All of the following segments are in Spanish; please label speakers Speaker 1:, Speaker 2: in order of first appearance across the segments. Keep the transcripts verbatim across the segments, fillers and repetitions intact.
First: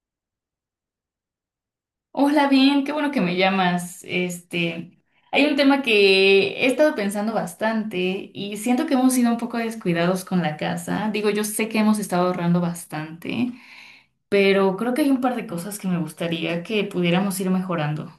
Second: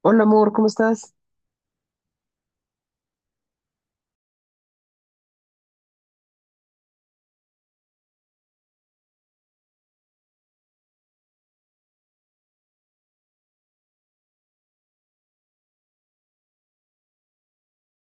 Speaker 1: Hola amor, ¿cómo estás?
Speaker 2: Hola, bien, qué bueno que me llamas. Este, hay un tema que he estado pensando bastante y siento que hemos sido un poco descuidados con la casa. Digo, yo sé que hemos estado ahorrando bastante, pero creo que hay un par de cosas que me gustaría que pudiéramos ir mejorando.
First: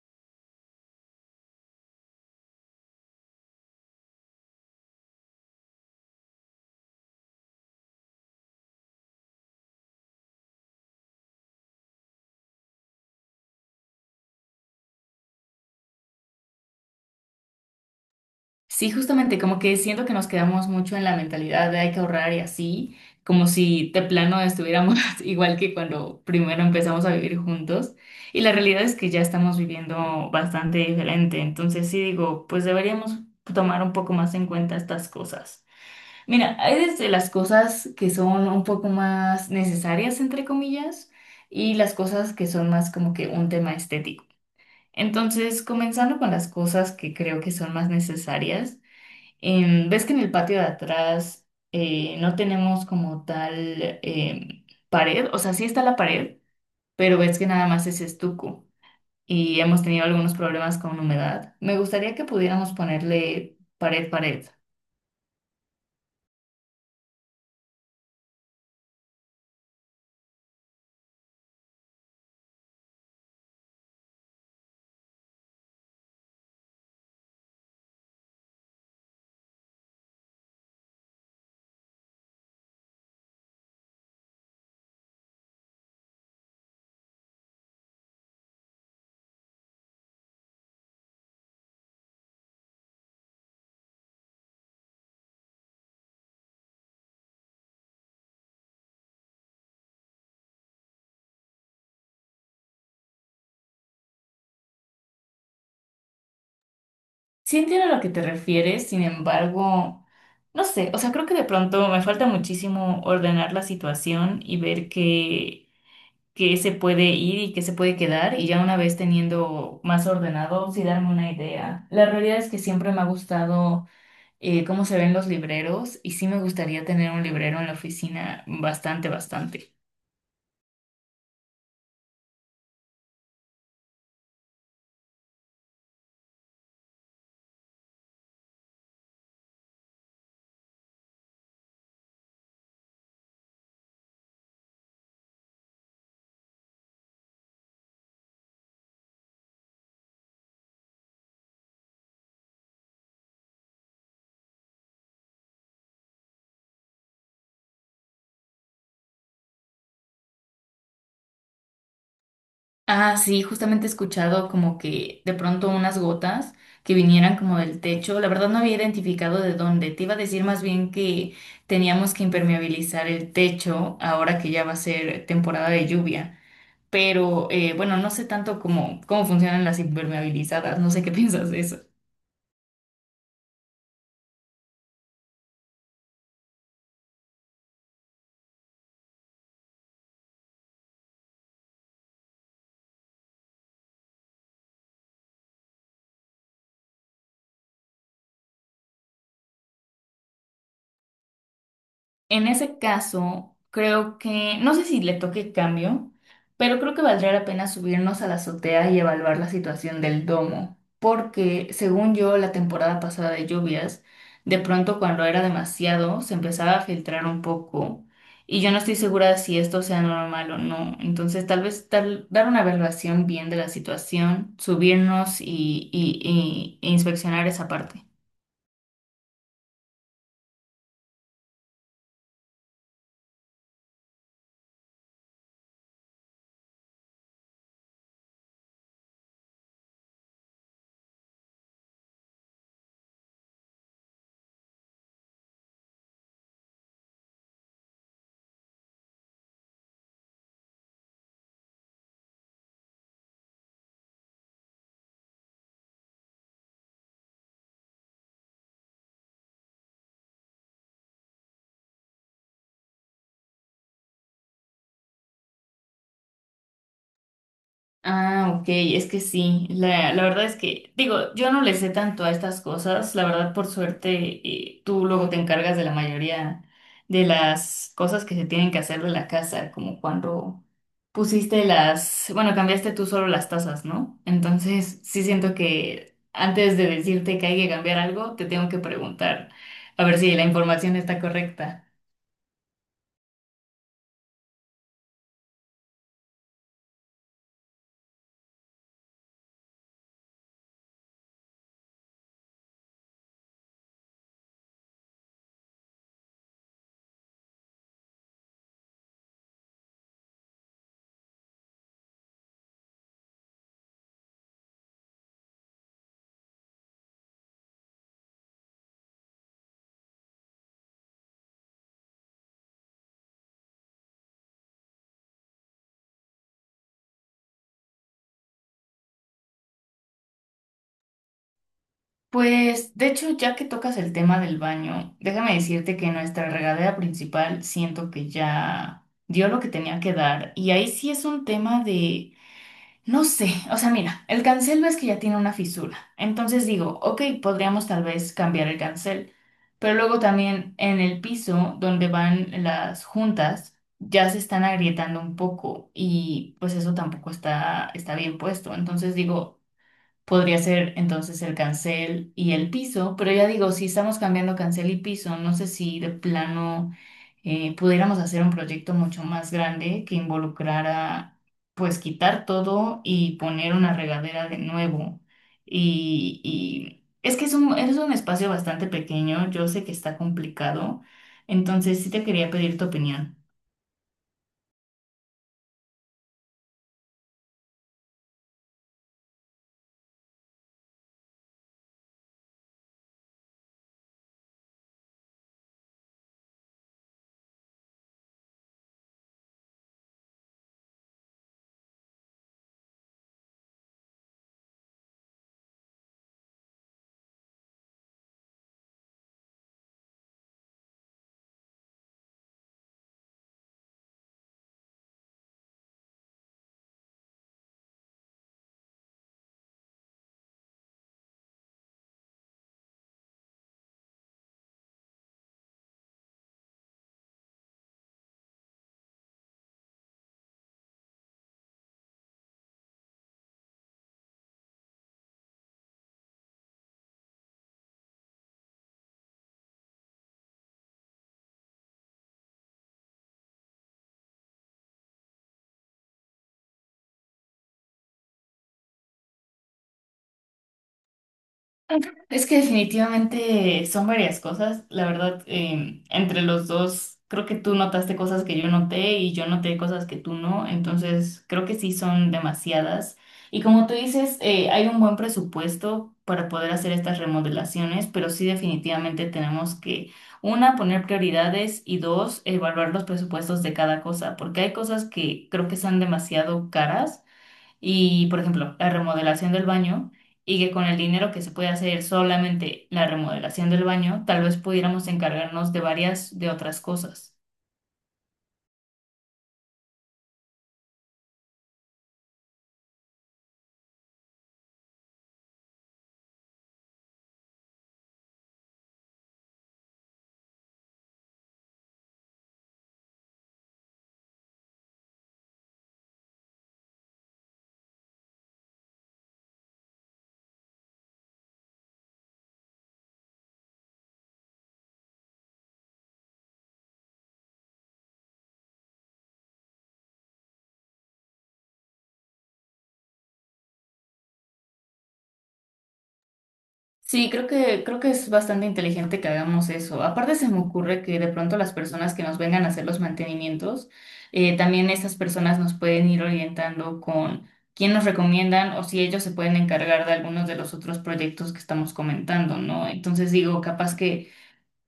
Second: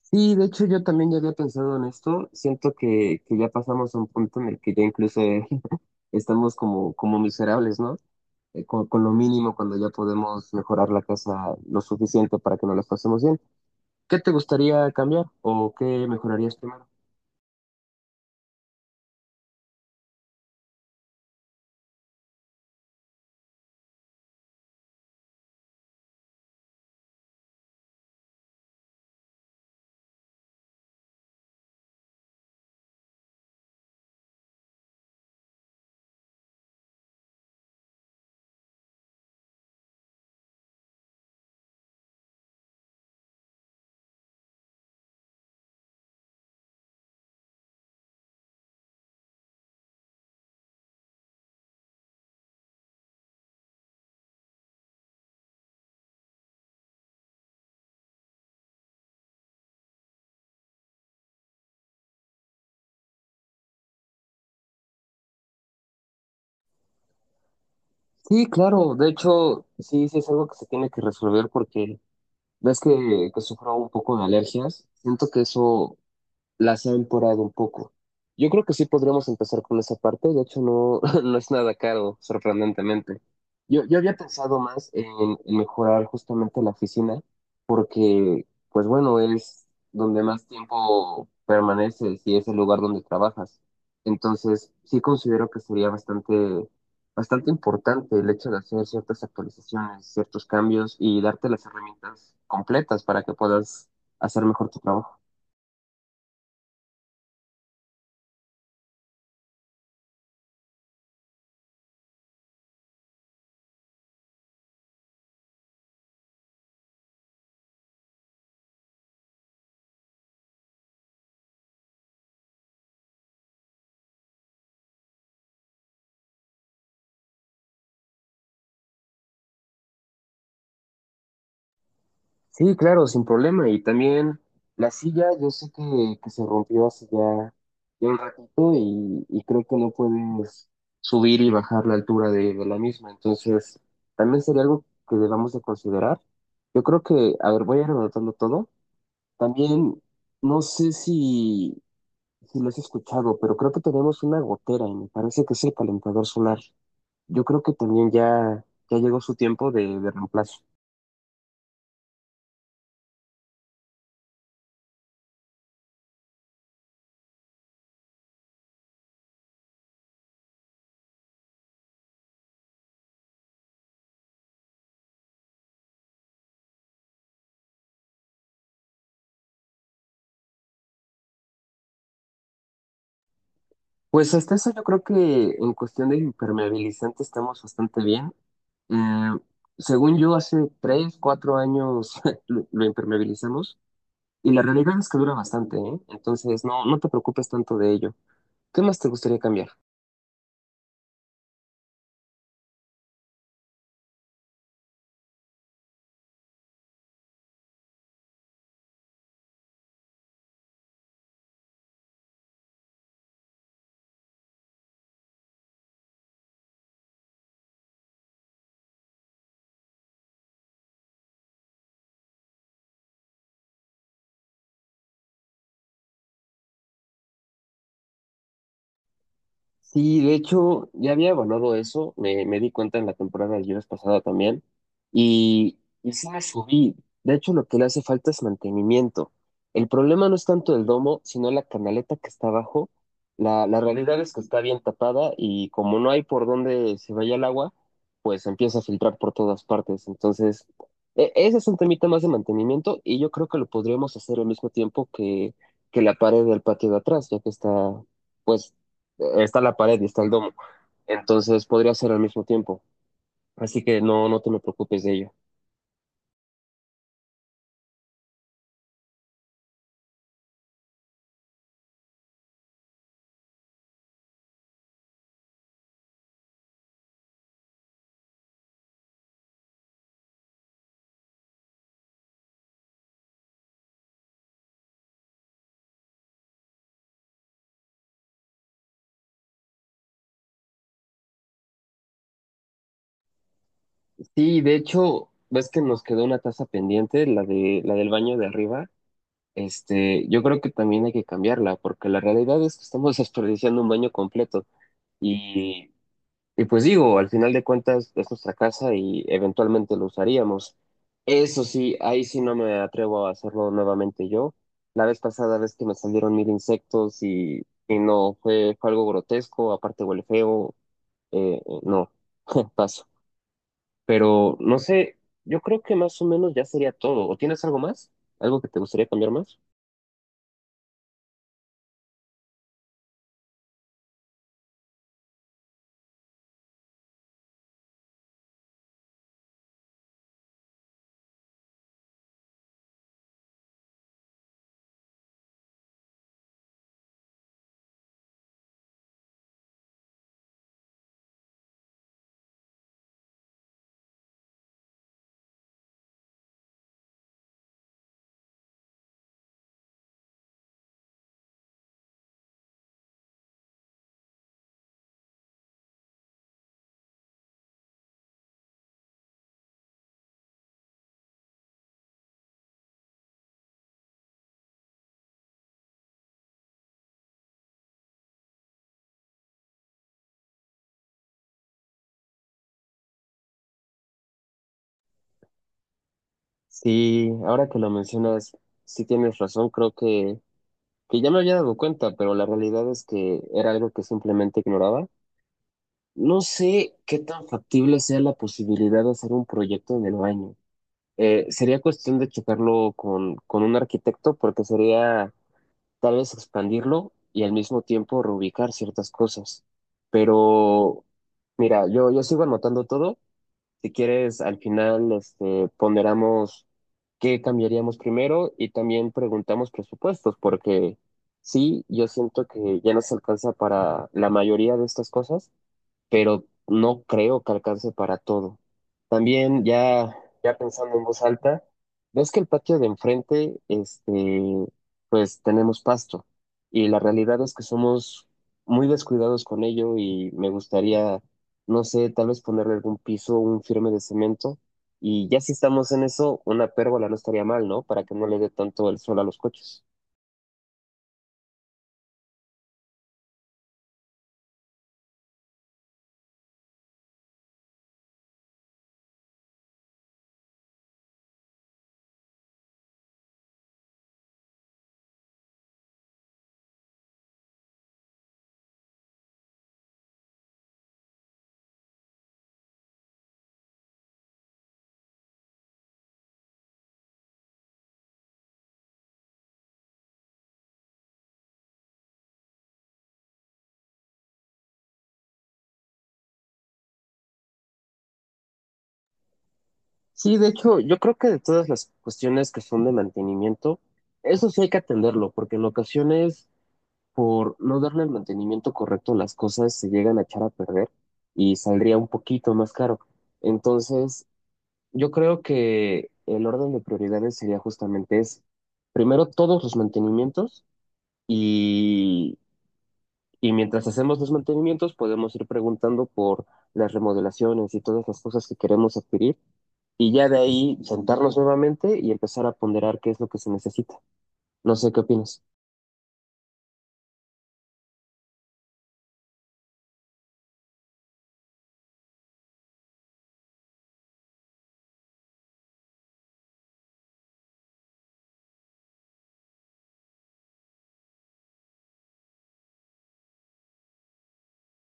Speaker 1: Sí, de hecho yo también ya había pensado en esto. Siento que, que ya pasamos a un punto en el que ya incluso eh, estamos como, como miserables, ¿no? Eh, con, con lo mínimo cuando ya podemos mejorar la casa lo suficiente para que nos las pasemos bien. ¿Qué te gustaría cambiar o qué mejorarías primero?
Speaker 2: Sí, justamente, como que siento que nos quedamos mucho en la mentalidad de hay que ahorrar y así, como si de plano estuviéramos igual que cuando primero empezamos a vivir juntos. Y la realidad es que ya estamos viviendo bastante diferente. Entonces sí digo, pues deberíamos tomar un poco más en cuenta estas cosas. Mira, hay desde las cosas que son un poco más necesarias, entre comillas, y las cosas que son más como que un tema estético. Entonces, comenzando con las cosas que creo que son más necesarias. En- ves que en el patio de atrás eh, no tenemos como tal em, pared, o sea, sí está la pared, pero ves que nada más es estuco y hemos tenido algunos problemas con humedad. Me gustaría que pudiéramos ponerle pared, pared.
Speaker 1: Sí, claro, de hecho sí, sí es algo que se tiene que resolver porque ves que, que sufro un poco de alergias. Siento que eso las ha empeorado un poco. Yo creo que sí podríamos empezar con esa parte, de hecho no, no es nada caro, sorprendentemente. Yo, yo había pensado más en, en mejorar justamente la oficina, porque, pues bueno, es donde más tiempo permaneces y es el lugar donde trabajas. Entonces, sí considero que sería bastante, bastante importante el hecho de hacer ciertas actualizaciones, ciertos cambios y darte las herramientas completas para que puedas hacer mejor tu trabajo.
Speaker 2: Sí, entiendo a lo que te refieres, sin embargo, no sé, o sea, creo que de pronto me falta muchísimo ordenar la situación y ver que que se puede ir y que se puede quedar y ya una vez teniendo más ordenado, sí darme una idea. La realidad es que siempre me ha gustado eh, cómo se ven los libreros y sí me gustaría tener un librero en la oficina bastante, bastante.
Speaker 1: Sí, claro, sin problema. Y también la silla, yo sé que, que se rompió hace ya, ya un ratito y, y creo que no puedes subir y bajar la altura de, de la misma. Entonces, también sería algo que debamos de considerar. Yo creo que, a ver, voy a ir anotando todo. También, no sé si, si lo has escuchado, pero creo que tenemos una gotera y me parece que es el calentador solar. Yo creo que también ya, ya llegó su tiempo de de reemplazo.
Speaker 2: Ah, sí, justamente he escuchado como que de pronto unas gotas que vinieran como del techo. La verdad no había identificado de dónde. Te iba a decir más bien que teníamos que impermeabilizar el techo ahora que ya va a ser temporada de lluvia. Pero eh, bueno, no sé tanto cómo, cómo funcionan las impermeabilizadas, no sé qué piensas de eso.
Speaker 1: Pues hasta eso yo creo que en cuestión de impermeabilizante estamos bastante bien. Eh, según yo, hace tres, cuatro años lo, lo impermeabilizamos y la realidad es que dura bastante, ¿eh? Entonces no, no te preocupes tanto de ello. ¿Qué más te gustaría cambiar?
Speaker 2: En ese caso, creo que, no sé si le toque cambio, pero creo que valdría la pena subirnos a la azotea y evaluar la situación del domo, porque según yo, la temporada pasada de lluvias, de pronto cuando era demasiado, se empezaba a filtrar un poco y yo no estoy segura si esto sea normal o no. Entonces, tal vez tal- dar una evaluación bien de la situación, subirnos y, y y- e inspeccionar esa parte.
Speaker 1: Sí, de hecho, ya había evaluado eso, me, me di cuenta en la temporada de viernes pasada también, y, y sí me subí. De hecho, lo que le hace falta es mantenimiento. El problema no es tanto el domo, sino la canaleta que está abajo. La, la realidad es que está bien tapada y como no hay por dónde se vaya el agua, pues empieza a filtrar por todas partes. Entonces, e- ese es un temita más de mantenimiento y yo creo que lo podríamos hacer al mismo tiempo que, que la pared del patio de atrás, ya que está, pues está la pared y está el domo. Entonces podría ser al mismo tiempo. Así que no, no te me preocupes de ello.
Speaker 2: Ah, ok, es que sí, la, la verdad es que, digo, yo no le sé tanto a estas cosas, la verdad por suerte eh, tú luego te encargas de la mayoría de las cosas que se tienen que hacer de la casa, como cuando pusiste las, bueno, cambiaste tú solo las tazas, ¿no? Entonces sí siento que antes de decirte que hay que cambiar algo, te tengo que preguntar a ver si la información está correcta.
Speaker 1: Sí, de hecho, ves que nos quedó una taza pendiente, la de, la del baño de arriba. Este, yo creo que también hay que cambiarla, porque la realidad es que estamos desperdiciando un baño completo. Y y pues digo, al final de cuentas es nuestra casa y eventualmente lo usaríamos. Eso sí, ahí sí no me atrevo a hacerlo nuevamente yo. La vez pasada, ves que me salieron mil insectos y, y no, fue, fue algo grotesco, aparte huele feo, eh, eh, no, paso. Pero no sé, yo creo que más o menos ya sería todo. ¿O tienes algo más? ¿Algo que te gustaría cambiar más?
Speaker 2: Pues, de hecho, ya que tocas el tema del baño, déjame decirte que nuestra regadera principal siento que ya dio lo que tenía que dar. Y ahí sí es un tema de, no sé, o sea, mira, el cancel ves que ya tiene una fisura. Entonces digo, ok, podríamos tal vez cambiar el cancel. Pero luego también en el piso donde van las juntas, ya se están agrietando un poco y pues eso tampoco está, está bien puesto. Entonces digo... Podría ser entonces el cancel y el piso, pero ya digo, si estamos cambiando cancel y piso, no sé si de plano eh, pudiéramos hacer un proyecto mucho más grande que involucrara, pues quitar todo y poner una regadera de nuevo. Y, y es que es un, es un espacio bastante pequeño, yo sé que está complicado, entonces sí te quería pedir tu opinión.
Speaker 1: Sí, ahora que lo mencionas, sí tienes razón, creo que que ya me había dado cuenta, pero la realidad es que era algo que simplemente ignoraba. No sé qué tan factible sea la posibilidad de hacer un proyecto en el baño. Eh, sería cuestión de checarlo con, con un arquitecto porque sería tal vez expandirlo y al mismo tiempo reubicar ciertas cosas. Pero mira, yo, yo sigo anotando todo si quieres, al final, este, ponderamos qué cambiaríamos primero y también preguntamos presupuestos, porque sí, yo siento que ya nos alcanza para la mayoría de estas cosas, pero no creo que alcance para todo. También ya, ya pensando en voz alta, ves que el patio de enfrente, este, pues tenemos pasto y la realidad es que somos muy descuidados con ello y me gustaría, no sé, tal vez ponerle algún piso, un firme de cemento y ya si estamos en eso, una pérgola no estaría mal, ¿no? Para que no le dé tanto el sol a los coches.
Speaker 2: Es que definitivamente son varias cosas. La verdad, eh, entre los dos, creo que tú notaste cosas que yo noté y yo noté cosas que tú no. Entonces, creo que sí son demasiadas. Y como tú dices, eh, hay un buen presupuesto para poder hacer estas remodelaciones, pero sí definitivamente tenemos que, una, poner prioridades y dos, evaluar los presupuestos de cada cosa, porque hay cosas que creo que son demasiado caras y, por ejemplo, la remodelación del baño, y que con el dinero que se puede hacer solamente la remodelación del baño, tal vez pudiéramos encargarnos de varias de otras cosas.
Speaker 1: Sí, de hecho, yo creo que de todas las cuestiones que son de mantenimiento, eso sí hay que atenderlo, porque en ocasiones, por no darle el mantenimiento correcto, las cosas se llegan a echar a perder y saldría un poquito más caro. Entonces, yo creo que el orden de prioridades sería justamente ese. Primero, todos los mantenimientos y mientras hacemos los mantenimientos, podemos ir preguntando por las remodelaciones y todas las cosas que queremos adquirir. Y ya de ahí sentarnos nuevamente y empezar a ponderar qué es lo que se necesita. No sé qué opinas.
Speaker 2: Sí, creo que, creo que es bastante inteligente que hagamos eso. Aparte se me ocurre que de pronto las personas que nos vengan a hacer los mantenimientos, eh, también esas personas nos pueden ir orientando con quién nos recomiendan o si ellos se pueden encargar de algunos de los otros proyectos que estamos comentando, ¿no? Entonces digo, capaz que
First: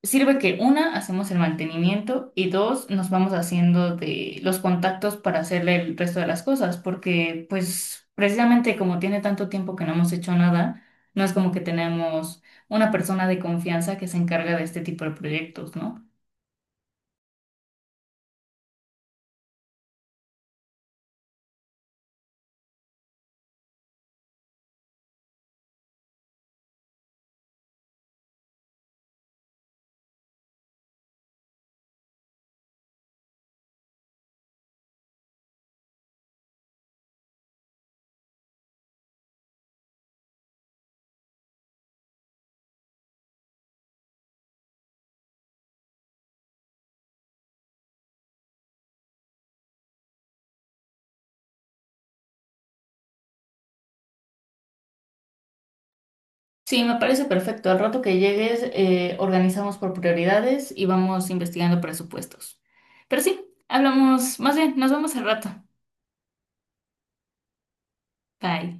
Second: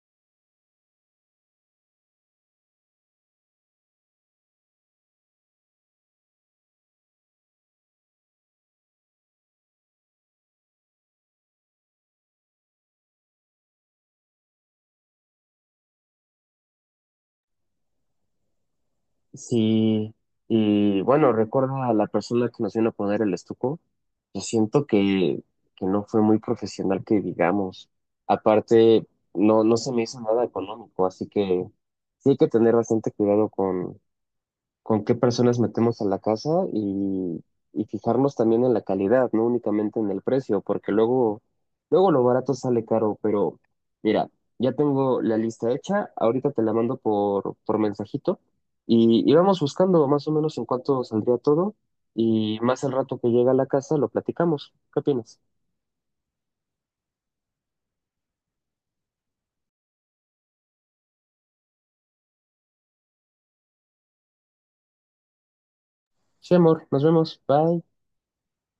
Speaker 2: sirve que una, hacemos el mantenimiento y dos, nos vamos haciendo de los contactos para hacerle el resto de las cosas, porque pues precisamente como tiene tanto tiempo que no hemos hecho nada, no es como que tenemos una persona de confianza que se encarga de este tipo de proyectos, ¿no?
Speaker 1: Sí, y bueno, recuerda a la persona que nos vino a poner el estuco. Yo siento que, que no fue muy profesional, que digamos. Aparte, no, no se me hizo nada económico, así que sí hay que tener bastante cuidado con, con qué personas metemos a la casa y, y fijarnos también en la calidad, no únicamente en el precio, porque luego, luego lo barato sale caro, pero mira, ya tengo la lista hecha, ahorita te la mando por, por mensajito y, y vamos buscando más o menos en cuánto saldría todo y más al rato que llega a la casa lo platicamos. ¿Qué opinas?
Speaker 2: Sí, me parece perfecto. Al rato que llegues, eh, organizamos por prioridades y vamos investigando presupuestos. Pero sí, hablamos, más bien, nos vemos al rato.
Speaker 1: Sí, amor, nos vemos, bye.
Speaker 2: Bye.